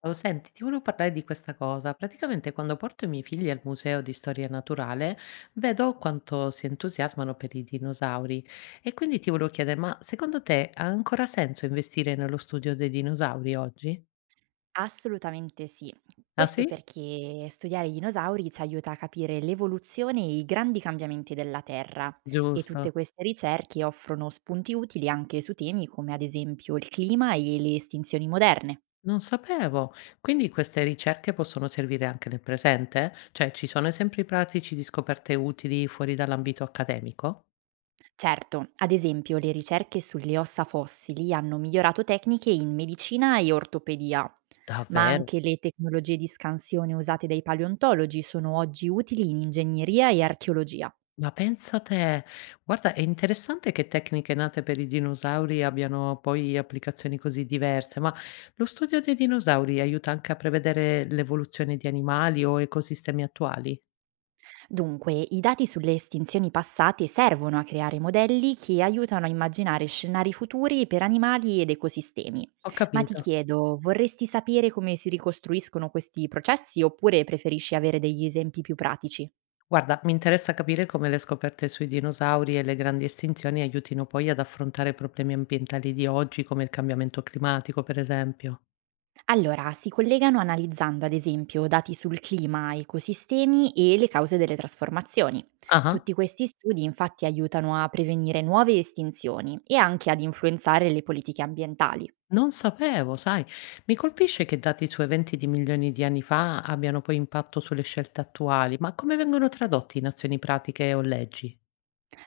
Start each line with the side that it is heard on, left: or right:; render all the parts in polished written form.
left: Ciao, senti, ti volevo parlare di questa cosa. Praticamente quando porto i miei figli al museo di storia naturale, vedo quanto si entusiasmano per i dinosauri e quindi ti volevo chiedere, ma secondo te ha ancora senso investire nello studio dei dinosauri oggi?
right: Assolutamente sì.
left: Ah
right: Questo
left: sì?
right: perché studiare i dinosauri ci aiuta a capire l'evoluzione e i grandi cambiamenti della Terra e
left: Giusto.
right: tutte queste ricerche offrono spunti utili anche su temi come ad esempio il clima e le estinzioni moderne.
left: Non sapevo. Quindi queste ricerche possono servire anche nel presente? Cioè, ci sono esempi pratici di scoperte utili fuori dall'ambito accademico?
right: Certo, ad esempio le ricerche sulle ossa fossili hanno migliorato tecniche in medicina e ortopedia, ma
left: Davvero?
right: anche le tecnologie di scansione usate dai paleontologi sono oggi utili in ingegneria e archeologia.
left: Ma pensa te. Guarda, è interessante che tecniche nate per i dinosauri abbiano poi applicazioni così diverse, ma lo studio dei dinosauri aiuta anche a prevedere l'evoluzione di animali o ecosistemi attuali?
right: Dunque, i dati sulle estinzioni passate servono a creare modelli che aiutano a immaginare scenari futuri per animali ed ecosistemi.
left: Ho
right: Ma ti
left: capito.
right: chiedo, vorresti sapere come si ricostruiscono questi processi oppure preferisci avere degli esempi più pratici?
left: Guarda, mi interessa capire come le scoperte sui dinosauri e le grandi estinzioni aiutino poi ad affrontare problemi ambientali di oggi, come il cambiamento climatico, per esempio.
right: Allora, si collegano analizzando ad esempio dati sul clima, ecosistemi e le cause delle trasformazioni.
left: Ah.
right: Tutti questi studi infatti aiutano a prevenire nuove estinzioni e anche ad influenzare le politiche ambientali.
left: Non sapevo, sai. Mi colpisce che dati su eventi di milioni di anni fa abbiano poi impatto sulle scelte attuali, ma come vengono tradotti in azioni pratiche o leggi?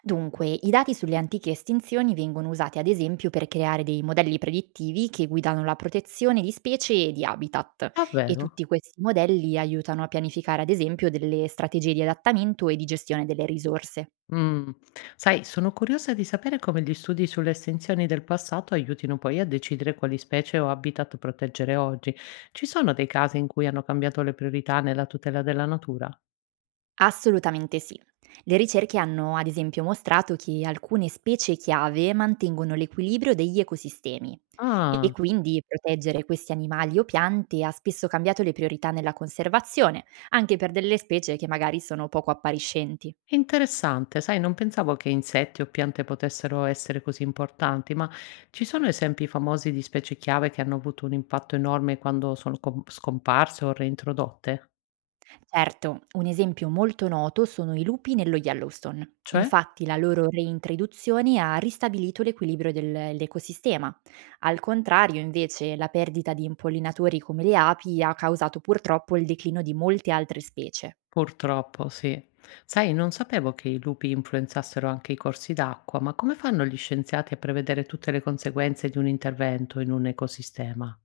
right: Dunque, i dati sulle antiche estinzioni vengono usati ad esempio per creare dei modelli predittivi che guidano la protezione di specie e di habitat, e
left: Davvero?
right: tutti questi modelli aiutano a pianificare ad esempio delle strategie di adattamento e di gestione delle risorse.
left: Mm. Sai, sono curiosa di sapere come gli studi sulle estinzioni del passato aiutino poi a decidere quali specie o habitat proteggere oggi. Ci sono dei casi in cui hanno cambiato le priorità nella tutela della natura?
right: Assolutamente sì. Le ricerche hanno ad esempio mostrato che alcune specie chiave mantengono l'equilibrio degli ecosistemi, e
left: Ah.
right: quindi proteggere questi animali o piante ha spesso cambiato le priorità nella conservazione, anche per delle specie che magari sono poco appariscenti.
left: È interessante, sai, non pensavo che insetti o piante potessero essere così importanti, ma ci sono esempi famosi di specie chiave che hanno avuto un impatto enorme quando sono scomparse o reintrodotte?
right: Certo, un esempio molto noto sono i lupi nello Yellowstone.
left: Cioè?
right: Infatti la loro reintroduzione ha ristabilito l'equilibrio dell'ecosistema. Al contrario, invece, la perdita di impollinatori come le api ha causato purtroppo il declino di molte altre specie.
left: Purtroppo, sì. Sai, non sapevo che i lupi influenzassero anche i corsi d'acqua, ma come fanno gli scienziati a prevedere tutte le conseguenze di un intervento in un ecosistema?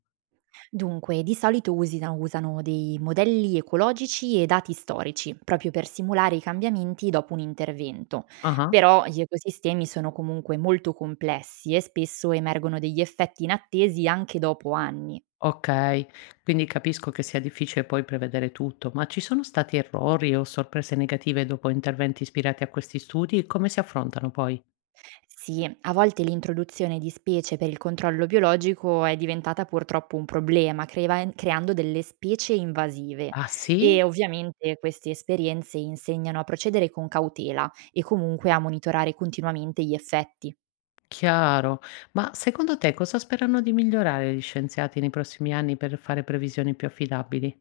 right: Dunque, di solito usano dei modelli ecologici e dati storici, proprio per simulare i cambiamenti dopo un intervento.
left: Ah.
right: Però gli ecosistemi sono comunque molto complessi e spesso emergono degli effetti inattesi anche dopo anni.
left: Okay, quindi capisco che sia difficile poi prevedere tutto, ma ci sono stati errori o sorprese negative dopo interventi ispirati a questi studi? Come si affrontano poi?
right: Sì, a volte l'introduzione di specie per il controllo biologico è diventata purtroppo un problema, creando delle specie invasive,
left: Ah
right: e
left: sì?
right: ovviamente queste esperienze insegnano a procedere con cautela e comunque a monitorare continuamente gli effetti.
left: Chiaro. Ma secondo te cosa sperano di migliorare gli scienziati nei prossimi anni per fare previsioni più affidabili?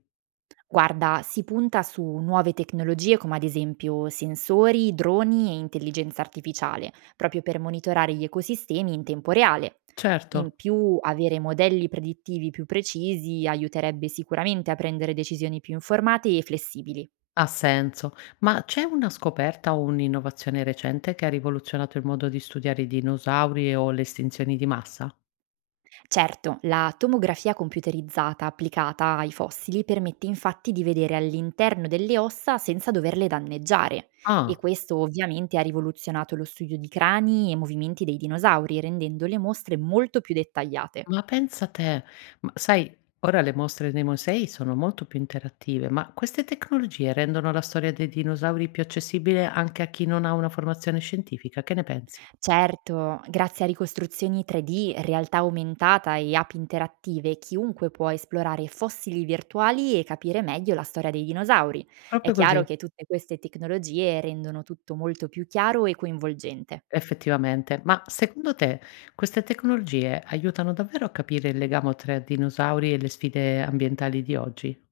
right: Guarda, si punta su nuove tecnologie come ad esempio sensori, droni e intelligenza artificiale, proprio per monitorare gli ecosistemi in tempo reale.
left: Certo,
right: In più, avere modelli predittivi più precisi aiuterebbe sicuramente a prendere decisioni più informate e flessibili.
left: ha senso. Ma c'è una scoperta o un'innovazione recente che ha rivoluzionato il modo di studiare i dinosauri o le estinzioni di massa?
right: Certo, la tomografia computerizzata applicata ai fossili permette infatti di vedere all'interno delle ossa senza doverle danneggiare, e
left: Ah.
right: questo ovviamente ha rivoluzionato lo studio di crani e movimenti dei dinosauri, rendendo le mostre molto più dettagliate.
left: Ma pensa te, ma sai, ora le mostre nei musei sono molto più interattive, ma queste tecnologie rendono la storia dei dinosauri più accessibile anche a chi non ha una formazione scientifica, che ne pensi?
right: Certo, grazie a ricostruzioni 3D, realtà aumentata e app interattive, chiunque può esplorare fossili virtuali e capire meglio la storia dei dinosauri. È
left: Proprio
right: chiaro
left: così,
right: che tutte queste tecnologie rendono tutto molto più chiaro e coinvolgente.
left: effettivamente. Ma secondo te queste tecnologie aiutano davvero a capire il legame tra dinosauri e le sfide ambientali di oggi?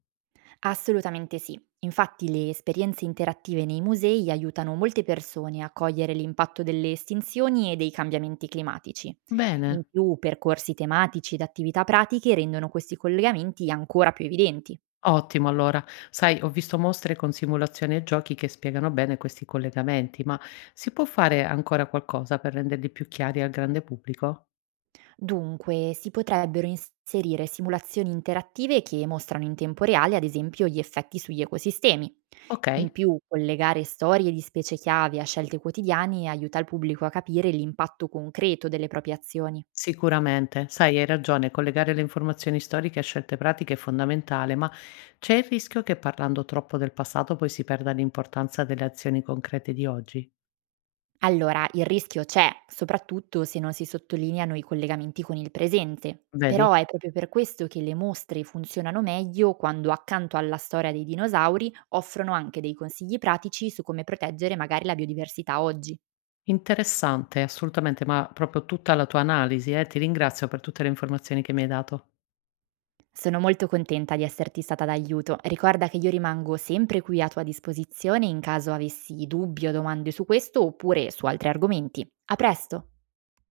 right: Assolutamente sì. Infatti le esperienze interattive nei musei aiutano molte persone a cogliere l'impatto delle estinzioni e dei cambiamenti climatici.
left: Bene.
right: In più, percorsi tematici ed attività pratiche rendono questi collegamenti ancora più evidenti.
left: Ottimo allora. Sai, ho visto mostre con simulazioni e giochi che spiegano bene questi collegamenti, ma si può fare ancora qualcosa per renderli più chiari al grande pubblico?
right: Dunque, si potrebbero inserire simulazioni interattive che mostrano in tempo reale, ad esempio, gli effetti sugli ecosistemi.
left: Ok,
right: In più, collegare storie di specie chiave a scelte quotidiane aiuta il pubblico a capire l'impatto concreto delle proprie azioni.
left: sicuramente. Sai, hai ragione, collegare le informazioni storiche a scelte pratiche è fondamentale, ma c'è il rischio che parlando troppo del passato poi si perda l'importanza delle azioni concrete di oggi.
right: Allora, il rischio c'è, soprattutto se non si sottolineano i collegamenti con il presente.
left: Vedi?
right: Però è proprio per questo che le mostre funzionano meglio quando accanto alla storia dei dinosauri offrono anche dei consigli pratici su come proteggere magari la biodiversità oggi.
left: Interessante, assolutamente, ma proprio tutta la tua analisi, eh. Ti ringrazio per tutte le informazioni che mi hai dato.
right: Sono molto contenta di esserti stata d'aiuto. Ricorda che io rimango sempre qui a tua disposizione in caso avessi dubbi o domande su questo oppure su altri argomenti. A presto!